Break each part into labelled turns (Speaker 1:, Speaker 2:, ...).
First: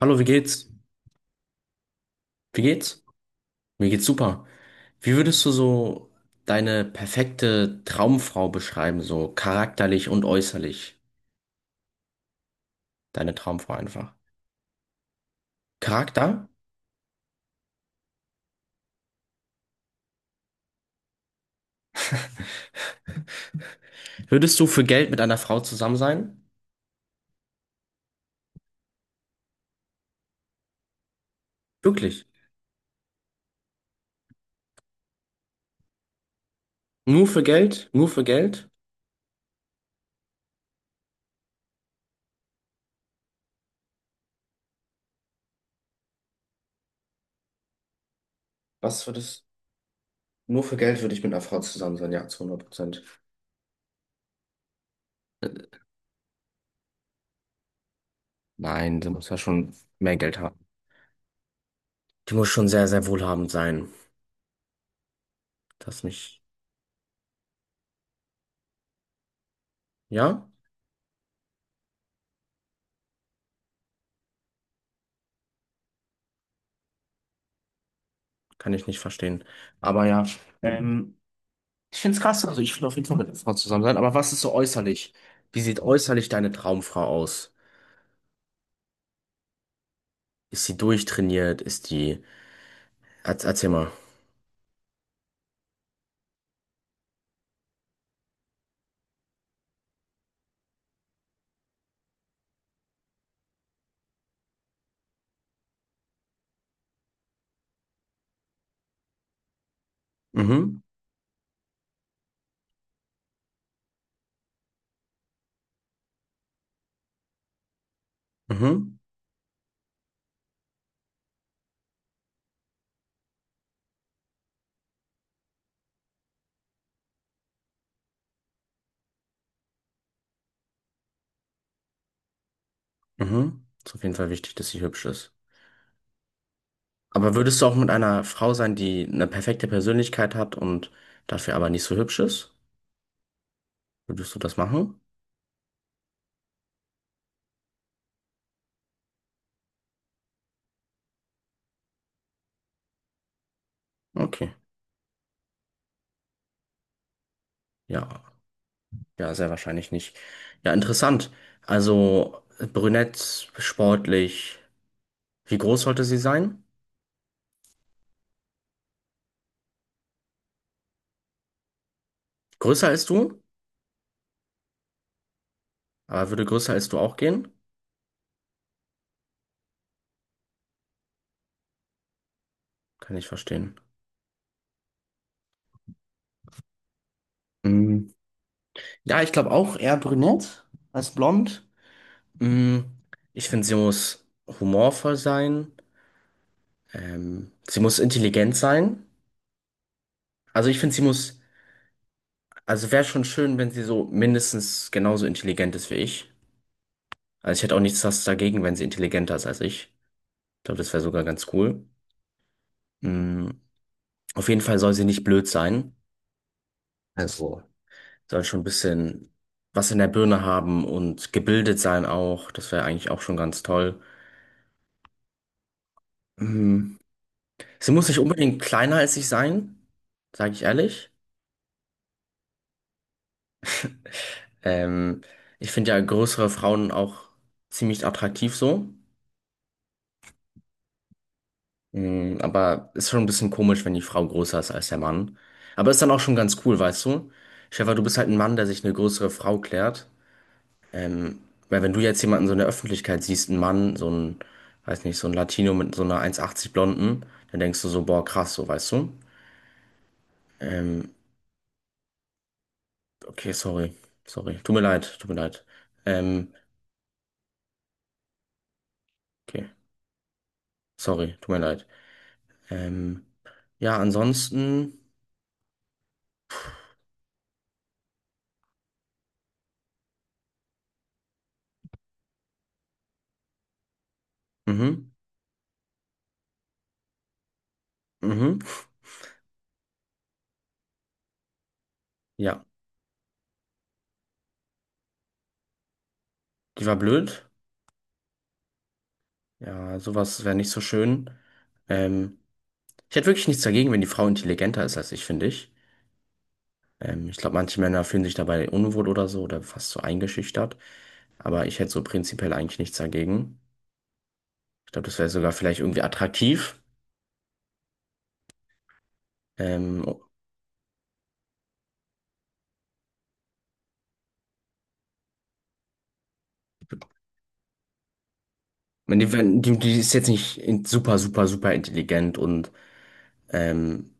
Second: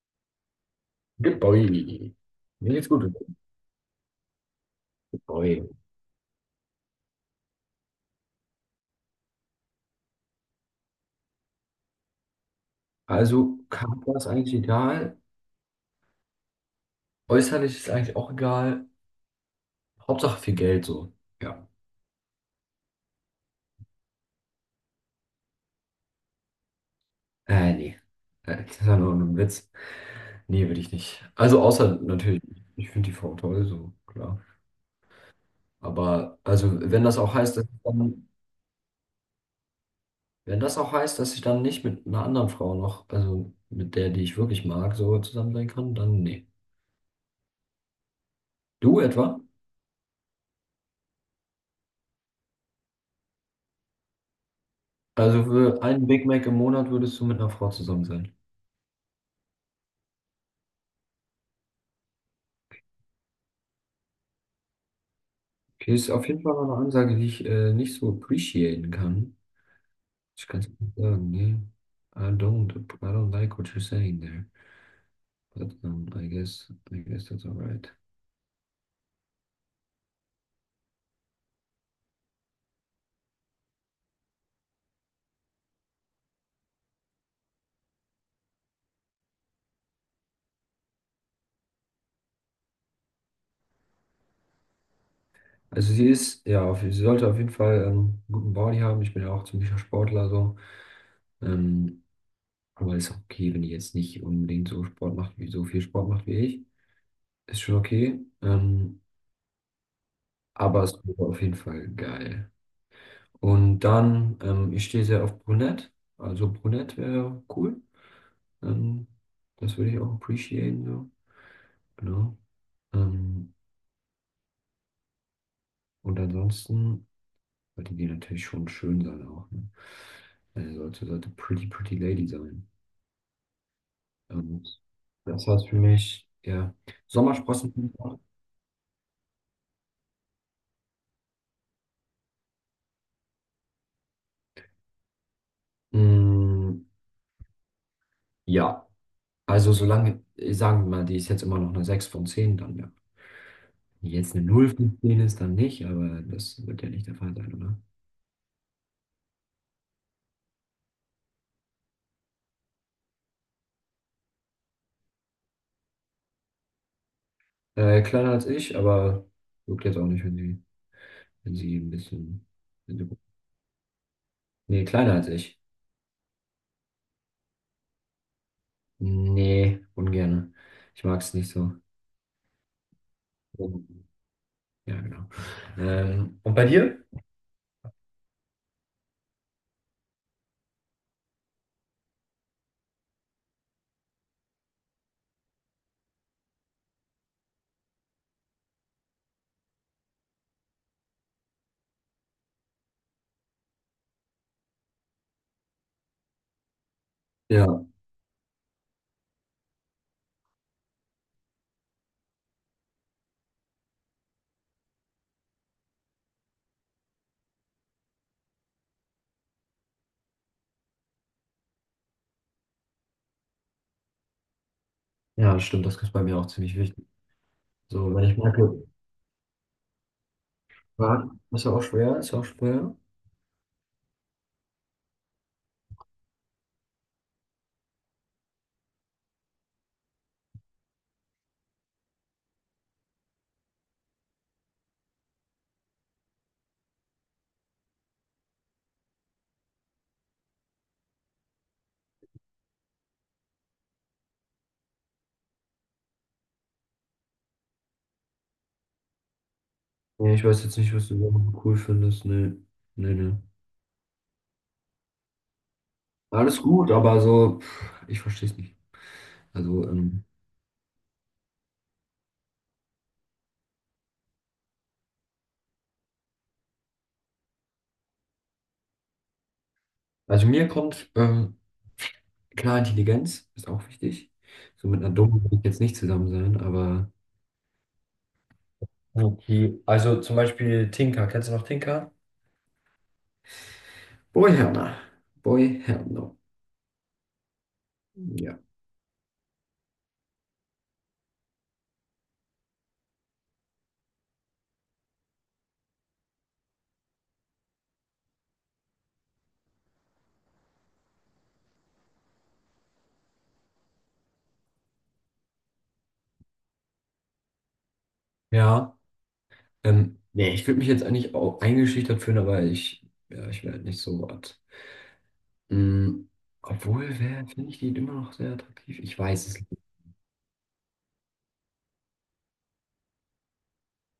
Speaker 1: Hallo, wie geht's?
Speaker 2: Good boy.
Speaker 1: Wie
Speaker 2: Mir geht's
Speaker 1: geht's?
Speaker 2: gut.
Speaker 1: Mir geht's super. Wie
Speaker 2: Good
Speaker 1: würdest du
Speaker 2: boy.
Speaker 1: so deine perfekte Traumfrau beschreiben, so charakterlich und äußerlich? Deine
Speaker 2: Also,
Speaker 1: Traumfrau einfach.
Speaker 2: Charakter ist eigentlich egal.
Speaker 1: Charakter?
Speaker 2: Äußerlich ist eigentlich auch egal. Hauptsache viel Geld so. Ja.
Speaker 1: Würdest du für Geld mit einer Frau zusammen sein?
Speaker 2: Nee. Das ist ja nur ein Witz. Nee, will ich nicht. Also, außer
Speaker 1: Wirklich?
Speaker 2: natürlich, ich finde die Frau toll, so, klar. Aber, also, wenn das
Speaker 1: Nur
Speaker 2: auch
Speaker 1: für
Speaker 2: heißt, dass ich
Speaker 1: Geld? Nur für
Speaker 2: dann,
Speaker 1: Geld?
Speaker 2: wenn das auch heißt, dass ich dann nicht mit einer anderen Frau noch, also mit der, die ich wirklich mag, so zusammen sein kann, dann nee. Du
Speaker 1: Was
Speaker 2: etwa?
Speaker 1: würdest, nur für Geld würde ich mit einer Frau zusammen sein, ja, zu 100%.
Speaker 2: Also, für einen Big Mac im Monat würdest du mit einer Frau zusammen sein?
Speaker 1: Nein, sie muss ja schon mehr Geld haben. Die muss schon sehr, sehr wohlhabend sein.
Speaker 2: Okay,
Speaker 1: Das
Speaker 2: ist auf
Speaker 1: mich,
Speaker 2: jeden Fall mal eine Ansage, die ich nicht so appreciaten kann.
Speaker 1: ja?
Speaker 2: Ich kann es nicht sagen, ne? I don't like what you're saying there. But I guess that's alright.
Speaker 1: Kann ich nicht verstehen. Aber ja. Ähm, Ich finde es krass, also ich will auf jeden Fall mit einer Frau zusammen sein, aber was ist so äußerlich? Wie sieht äußerlich deine Traumfrau aus? Ist sie durchtrainiert? Ist die. Erzähl mal.
Speaker 2: Also sie ist, ja, auf, sie sollte auf jeden Fall einen guten Body haben. Ich bin ja auch ziemlicher Sportler so. Ähm, aber ist auch okay, wenn die jetzt nicht unbedingt so Sport macht, wie so viel Sport macht wie ich. Ist schon okay.
Speaker 1: Mhm,
Speaker 2: Aber es wäre auf jeden Fall geil. Und dann, ich stehe sehr auf Brunette. Also Brunette wäre cool.
Speaker 1: mhm,
Speaker 2: Ähm, Das würde ich auch appreciaten, so. Genau. Ähm, und ansonsten sollte die natürlich schon schön sein auch. Ne? Sollte Pretty Pretty Lady sein.
Speaker 1: mhm. Ist auf jeden Fall wichtig, dass sie
Speaker 2: Und
Speaker 1: hübsch ist.
Speaker 2: das heißt für mich, ja,
Speaker 1: Aber würdest du auch mit
Speaker 2: Sommersprossen.
Speaker 1: einer Frau sein, die eine perfekte Persönlichkeit hat und dafür aber nicht so hübsch ist? Würdest du das machen?
Speaker 2: Mm, ja, also solange, sagen wir mal, die ist jetzt immer noch eine 6 von zehn, dann ja. Wenn die jetzt eine
Speaker 1: Okay.
Speaker 2: null von zehn ist, dann nicht, aber das wird ja nicht der Fall sein.
Speaker 1: Ja, ja, sehr wahrscheinlich nicht. Ja, interessant. Also brünett, sportlich. Wie groß sollte sie sein?
Speaker 2: Kleiner als ich, aber juckt jetzt auch nicht, wenn sie, wenn sie ein bisschen.
Speaker 1: Größer
Speaker 2: Wenn
Speaker 1: als
Speaker 2: sie,
Speaker 1: du?
Speaker 2: Nee, kleiner als ich.
Speaker 1: Aber würde größer als du auch gehen?
Speaker 2: Nee, ungerne. Ich mag es nicht so.
Speaker 1: Kann ich verstehen.
Speaker 2: Ja, genau. Und bei dir?
Speaker 1: Mm, ja, ich glaube auch eher brünett als blond. Mm, ich finde, sie muss humorvoll sein. Sie muss intelligent sein. Also ich finde, sie muss, also wäre schon schön, wenn sie so mindestens genauso intelligent ist wie ich. Also ich
Speaker 2: Ja,
Speaker 1: hätte auch nichts was dagegen, wenn sie intelligenter ist als ich. Ich glaube, das wäre sogar ganz cool. Mm, auf jeden Fall soll sie nicht blöd sein. Also, soll schon ein bisschen was in der Birne haben und gebildet sein auch. Das wäre eigentlich auch schon ganz toll.
Speaker 2: ja, stimmt, das ist bei mir auch ziemlich
Speaker 1: Mhm.
Speaker 2: wichtig.
Speaker 1: Sie muss
Speaker 2: So,
Speaker 1: nicht
Speaker 2: wenn ich
Speaker 1: unbedingt
Speaker 2: merke,
Speaker 1: kleiner als ich sein, sage ich ehrlich.
Speaker 2: ah, ist ja auch schwer.
Speaker 1: Ähm, Ich finde ja größere Frauen auch ziemlich attraktiv so. Mhm, aber ist schon ein bisschen komisch, wenn die Frau größer ist als der Mann. Aber ist dann auch schon ganz cool, weißt du? Stefan, du bist halt ein Mann, der sich eine größere Frau klärt. Ähm, Weil wenn du jetzt jemanden so in der Öffentlichkeit siehst, einen Mann, so ein, weiß nicht, so ein Latino mit so einer 1,80 Blonden, dann denkst du so, boah, krass, so, weißt du?
Speaker 2: Nee, ich weiß jetzt nicht, was
Speaker 1: Ähm,
Speaker 2: du so cool findest. Nee, nee, nee.
Speaker 1: okay, sorry, sorry, tut mir leid, tut mir leid. Ähm,
Speaker 2: Alles gut, aber so, pff, ich verstehe es nicht.
Speaker 1: okay,
Speaker 2: Also, ähm,
Speaker 1: sorry, tut mir leid. Ähm, ja, ansonsten,
Speaker 2: also mir kommt, klar, Intelligenz ist auch wichtig. So mit
Speaker 1: mhm,
Speaker 2: einer Dummen würde ich jetzt nicht zusammen sein, aber
Speaker 1: mhm,
Speaker 2: okay. Also zum Beispiel Tinker. Kennst du noch Tinker?
Speaker 1: ja,
Speaker 2: Boy Herner. Boy Herner.
Speaker 1: die war blöd.
Speaker 2: Ja.
Speaker 1: Ja, sowas wäre nicht so schön. Ähm, Ich hätte wirklich nichts dagegen, wenn die Frau intelligenter ist als ich, finde ich. Ich glaube, manche Männer fühlen sich dabei unwohl oder so oder fast so eingeschüchtert. Aber ich hätte so prinzipiell eigentlich nichts dagegen. Ich glaube, das wäre sogar vielleicht irgendwie attraktiv.
Speaker 2: Ja.
Speaker 1: Ähm,
Speaker 2: Nee, ich würde mich jetzt eigentlich auch eingeschüchtert fühlen, ja, ich wäre halt nicht so was. Mm, obwohl, wer finde ich die immer noch sehr attraktiv?
Speaker 1: wenn
Speaker 2: Ich
Speaker 1: die,
Speaker 2: weiß es
Speaker 1: wenn
Speaker 2: nicht.
Speaker 1: die, die ist jetzt nicht super, super, super intelligent und, ähm,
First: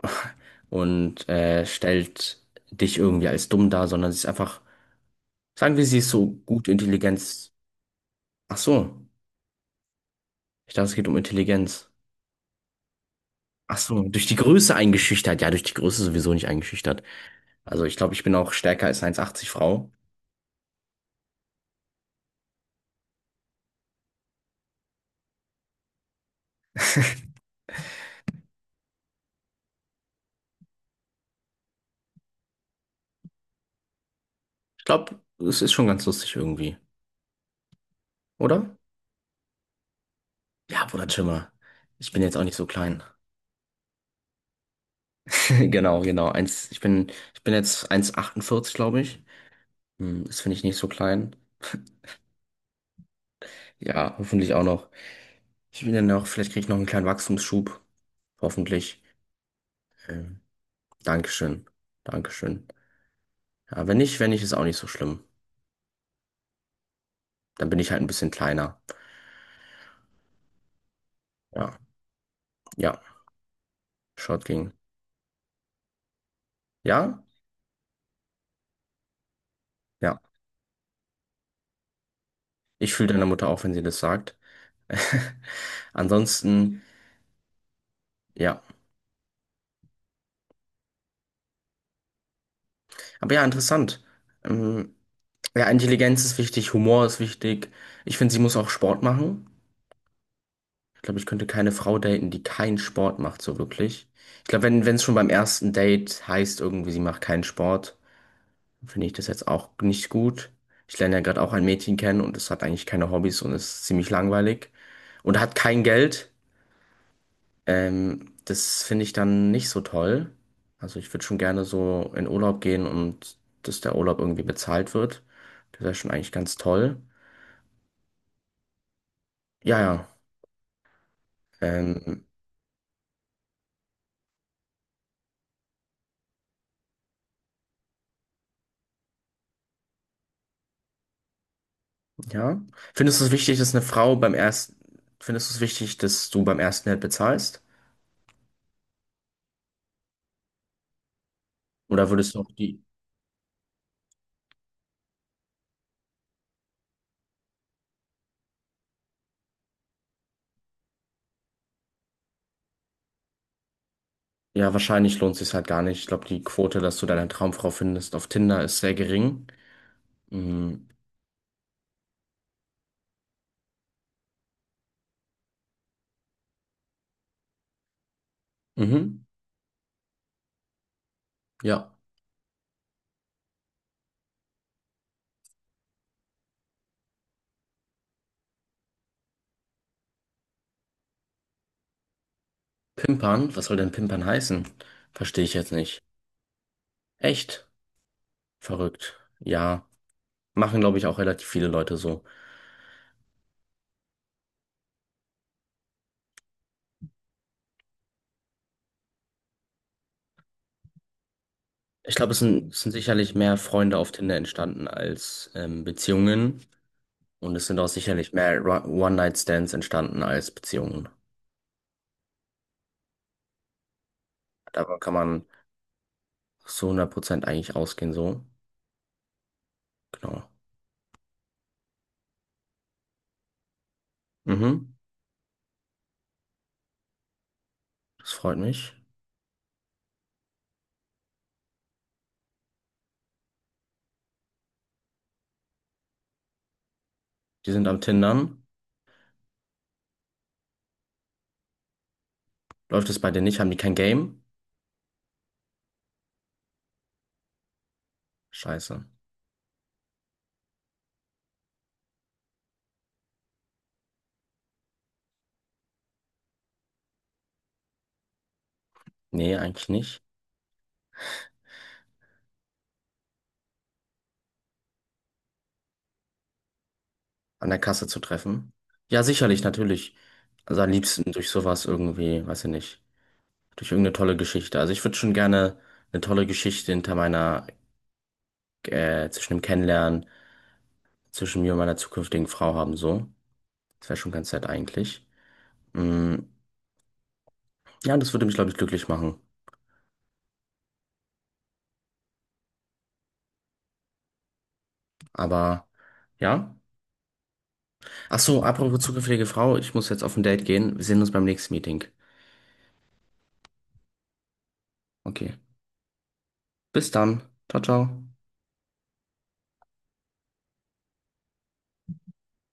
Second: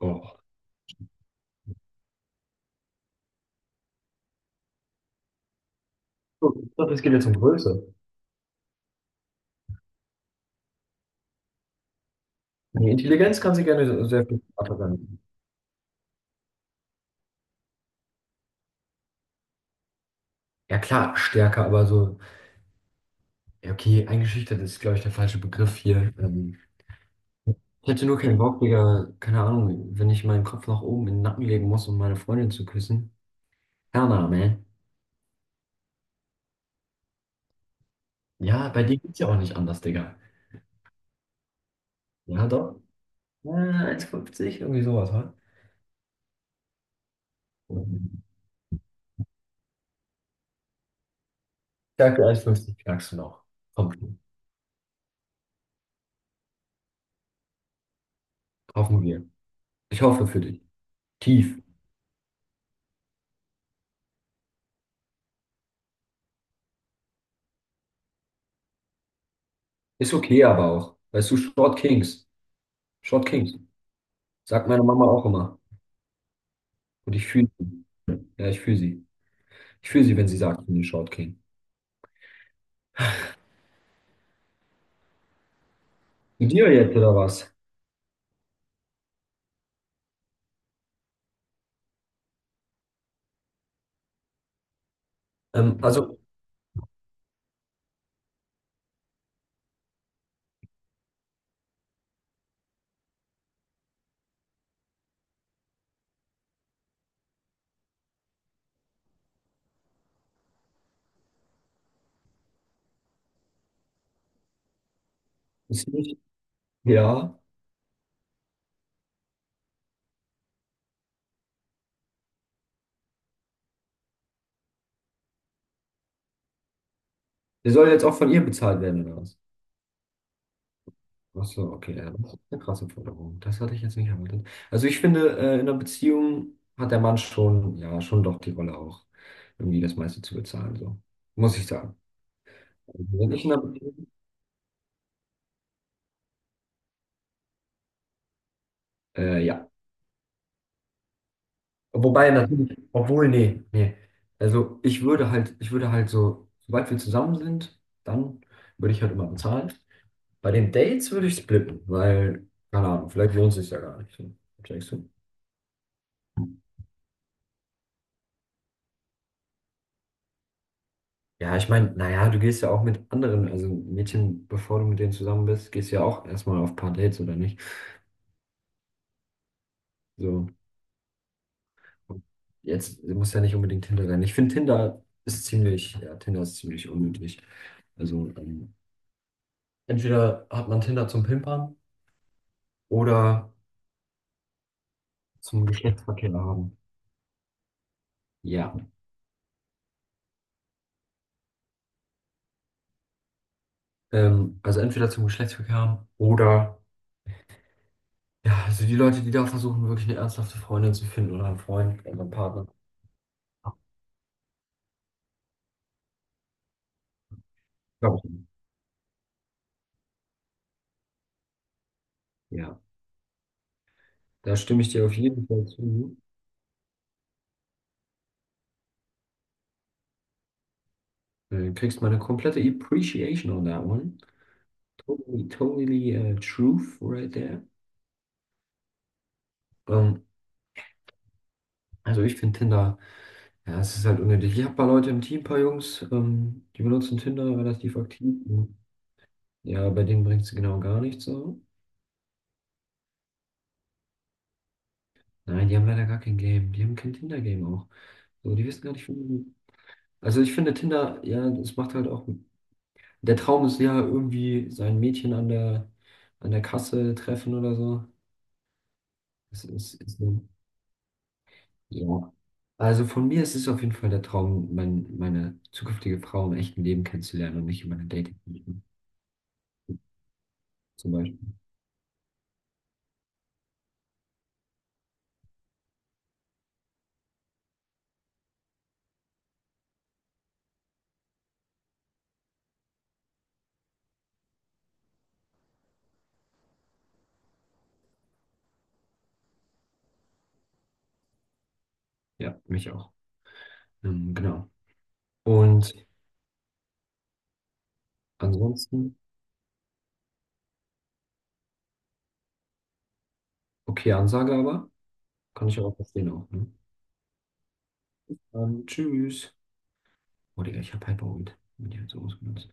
Speaker 2: Oh.
Speaker 1: und stellt dich irgendwie als dumm dar, sondern sie ist einfach, sagen wir, sie ist so
Speaker 2: So,
Speaker 1: gut
Speaker 2: ich dachte, es geht jetzt um
Speaker 1: Intelligenz.
Speaker 2: Größe.
Speaker 1: Ach so, ich dachte, es geht um Intelligenz.
Speaker 2: Die Intelligenz kann sie
Speaker 1: Ach
Speaker 2: gerne
Speaker 1: so,
Speaker 2: sehr
Speaker 1: durch die
Speaker 2: viel
Speaker 1: Größe
Speaker 2: stärker sein.
Speaker 1: eingeschüchtert. Ja, durch die Größe sowieso nicht eingeschüchtert. Also ich glaube, ich bin auch stärker als 1,80 Frau.
Speaker 2: Ja klar, stärker, aber so. Ja, okay, eingeschüchtert ist, glaube ich, der falsche Begriff hier. Ich hätte nur keinen Bock, Digga, keine Ahnung, wenn ich meinen Kopf nach oben in den Nacken legen muss, um meine Freundin zu küssen. Kana, man.
Speaker 1: Ich glaube, es ist schon ganz lustig irgendwie,
Speaker 2: Ja,
Speaker 1: oder?
Speaker 2: bei dir geht's ja auch nicht anders, Digga.
Speaker 1: Ja, Bruder, chill mal. Ich bin jetzt auch
Speaker 2: Ja,
Speaker 1: nicht so
Speaker 2: doch.
Speaker 1: klein.
Speaker 2: 1,50, irgendwie sowas, ha?
Speaker 1: Genau, genau. Ich bin jetzt
Speaker 2: Mhm.
Speaker 1: 1,48, glaube ich. Hm, das finde ich nicht so klein.
Speaker 2: Ich sag 1,50 knackst du noch. Komm
Speaker 1: Ja,
Speaker 2: schon.
Speaker 1: hoffentlich auch noch. Ich bin dann noch, vielleicht kriege ich noch einen kleinen Wachstumsschub. Hoffentlich.
Speaker 2: Hoffen wir. Ich hoffe für
Speaker 1: Ähm,
Speaker 2: dich. Tief.
Speaker 1: Dankeschön. Dankeschön. Ja, wenn nicht, wenn nicht, ist auch nicht so schlimm. Dann bin ich halt ein bisschen kleiner.
Speaker 2: Ist okay, aber auch. Weißt du,
Speaker 1: Ja,
Speaker 2: Short Kings.
Speaker 1: ja.
Speaker 2: Short Kings.
Speaker 1: Short
Speaker 2: Sagt
Speaker 1: ging.
Speaker 2: meine Mama auch immer. Und
Speaker 1: Ja?
Speaker 2: ich fühle sie. Ja, ich fühle sie. Ich fühle sie,
Speaker 1: Ja.
Speaker 2: wenn sie sagt, ich bin ein Short King.
Speaker 1: Ich fühle deine Mutter auch, wenn sie das sagt.
Speaker 2: Zu dir
Speaker 1: Ansonsten,
Speaker 2: jetzt oder was?
Speaker 1: ja. Aber ja, interessant. Ähm, ja,
Speaker 2: Ähm, also,
Speaker 1: Intelligenz ist wichtig, Humor ist wichtig. Ich finde, sie muss auch Sport machen. Ich glaube, ich könnte keine Frau daten, die keinen Sport macht, so wirklich. Ich glaube, wenn, wenn es schon beim ersten Date heißt, irgendwie, sie macht keinen Sport, finde ich das jetzt auch nicht gut. Ich lerne ja gerade auch ein Mädchen kennen und es hat eigentlich keine Hobbys und ist ziemlich langweilig und hat kein
Speaker 2: ist nicht,
Speaker 1: Geld.
Speaker 2: ja,
Speaker 1: Das finde ich dann nicht so toll. Also ich würde schon gerne so in Urlaub gehen und dass der Urlaub irgendwie bezahlt wird. Das wäre schon eigentlich ganz toll.
Speaker 2: der soll jetzt auch von ihr bezahlt werden oder was?
Speaker 1: Ja, ja.
Speaker 2: Ach so, okay, ja,
Speaker 1: Ähm,
Speaker 2: das ist eine krasse Forderung. Das hatte ich jetzt nicht erwartet. Also, ich finde, in einer Beziehung hat der Mann schon, ja, schon doch die Rolle auch, irgendwie das meiste zu bezahlen, so. Muss ich sagen.
Speaker 1: ja.
Speaker 2: Also,
Speaker 1: Findest du es
Speaker 2: wenn ich in
Speaker 1: wichtig,
Speaker 2: einer
Speaker 1: dass eine
Speaker 2: Beziehung,
Speaker 1: Frau beim ersten, findest du es wichtig, dass du beim ersten Date bezahlst?
Speaker 2: ja.
Speaker 1: Oder
Speaker 2: Wobei
Speaker 1: würdest du auch
Speaker 2: natürlich,
Speaker 1: die,
Speaker 2: obwohl, nee, nee. Also, ich würde halt so, sobald wir zusammen sind, dann würde ich halt immer bezahlen. Bei den Dates würde ich splitten, weil, keine Ahnung, vielleicht lohnt es sich ja gar nicht. Was
Speaker 1: ja,
Speaker 2: denkst du?
Speaker 1: wahrscheinlich lohnt sich halt gar nicht. Ich glaube, die Quote, dass du deine Traumfrau findest auf Tinder ist sehr gering. Mhm.
Speaker 2: Ja, ich meine, naja, du gehst ja auch mit anderen, also Mädchen, bevor du mit denen zusammen bist, gehst du ja auch erstmal auf ein paar Dates, oder nicht?
Speaker 1: Mhm.
Speaker 2: So,
Speaker 1: Ja.
Speaker 2: jetzt muss ja nicht unbedingt Tinder sein. Ich finde, ja, Tinder ist ziemlich unnötig. Also, entweder hat man Tinder zum Pimpern oder
Speaker 1: Pimpern? Was soll denn Pimpern heißen? Verstehe ich
Speaker 2: zum
Speaker 1: jetzt nicht.
Speaker 2: Geschlechtsverkehr haben.
Speaker 1: Echt?
Speaker 2: Ja.
Speaker 1: Verrückt. Ja. Machen, glaube ich, auch relativ viele Leute so.
Speaker 2: Also entweder zum Geschlechtsverkehr haben oder ja, also die Leute, die da versuchen, wirklich eine ernsthafte Freundin zu finden oder einen Freund oder
Speaker 1: Ich
Speaker 2: einen
Speaker 1: glaube, es
Speaker 2: Partner.
Speaker 1: sind, es sind sicherlich mehr Freunde auf Tinder entstanden als Beziehungen. Und es sind auch
Speaker 2: Glaub ich
Speaker 1: sicherlich
Speaker 2: nicht.
Speaker 1: mehr One-Night-Stands entstanden als Beziehungen.
Speaker 2: Ja, da stimme ich
Speaker 1: Davon
Speaker 2: dir auf
Speaker 1: kann man
Speaker 2: jeden Fall zu.
Speaker 1: so 100% eigentlich ausgehen, so. Genau.
Speaker 2: Du kriegst meine komplette Appreciation on that one.
Speaker 1: Mhm.
Speaker 2: Totally, totally truth right there.
Speaker 1: Das freut mich.
Speaker 2: Ähm, also ich finde Tinder, ja, es ist halt unnötig. Ich habe ein paar Leute im Team, ein paar Jungs, die benutzen Tinder
Speaker 1: Die sind
Speaker 2: relativ
Speaker 1: am
Speaker 2: aktiv.
Speaker 1: Tindern.
Speaker 2: Und ja, bei denen bringt es genau gar nichts so.
Speaker 1: Läuft es bei denen nicht? Haben die kein Game?
Speaker 2: Nein, die haben leider gar kein Game. Die haben kein Tinder-Game auch. So, die wissen gar
Speaker 1: Scheiße.
Speaker 2: nicht, wie. Also ich finde Tinder, ja, es macht halt auch. Der Traum ist ja irgendwie sein Mädchen an der Kasse treffen oder so.
Speaker 1: Nee, eigentlich
Speaker 2: Ist
Speaker 1: nicht.
Speaker 2: so. Ja. Also von mir ist es auf jeden Fall der Traum, meine zukünftige Frau im echten Leben kennenzulernen und
Speaker 1: An der
Speaker 2: nicht in meiner
Speaker 1: Kasse zu
Speaker 2: dating
Speaker 1: treffen. Ja, sicherlich, natürlich. Also am
Speaker 2: zum
Speaker 1: liebsten
Speaker 2: Beispiel.
Speaker 1: durch sowas irgendwie, weiß ich nicht. Durch irgendeine tolle Geschichte. Also ich würde schon gerne eine tolle Geschichte hinter meiner, zwischen dem Kennenlernen, zwischen mir und meiner zukünftigen Frau haben, so. Das wäre schon ganz nett eigentlich. Mm, ja, das würde mich, glaube ich, glücklich machen.
Speaker 2: Ja, mich auch. Genau.
Speaker 1: Aber
Speaker 2: Und
Speaker 1: ja. Ach so, apropos
Speaker 2: ansonsten,
Speaker 1: zukünftige Frau, ich muss jetzt auf ein Date gehen. Wir sehen uns beim nächsten Meeting.
Speaker 2: okay, Ansage aber,
Speaker 1: Okay.
Speaker 2: kann ich auch verstehen auch. Ne?
Speaker 1: Bis dann. Ciao, ciao.
Speaker 2: Tschüss. Oh, Digga, ich hab Hyperwind. Bin ich jetzt so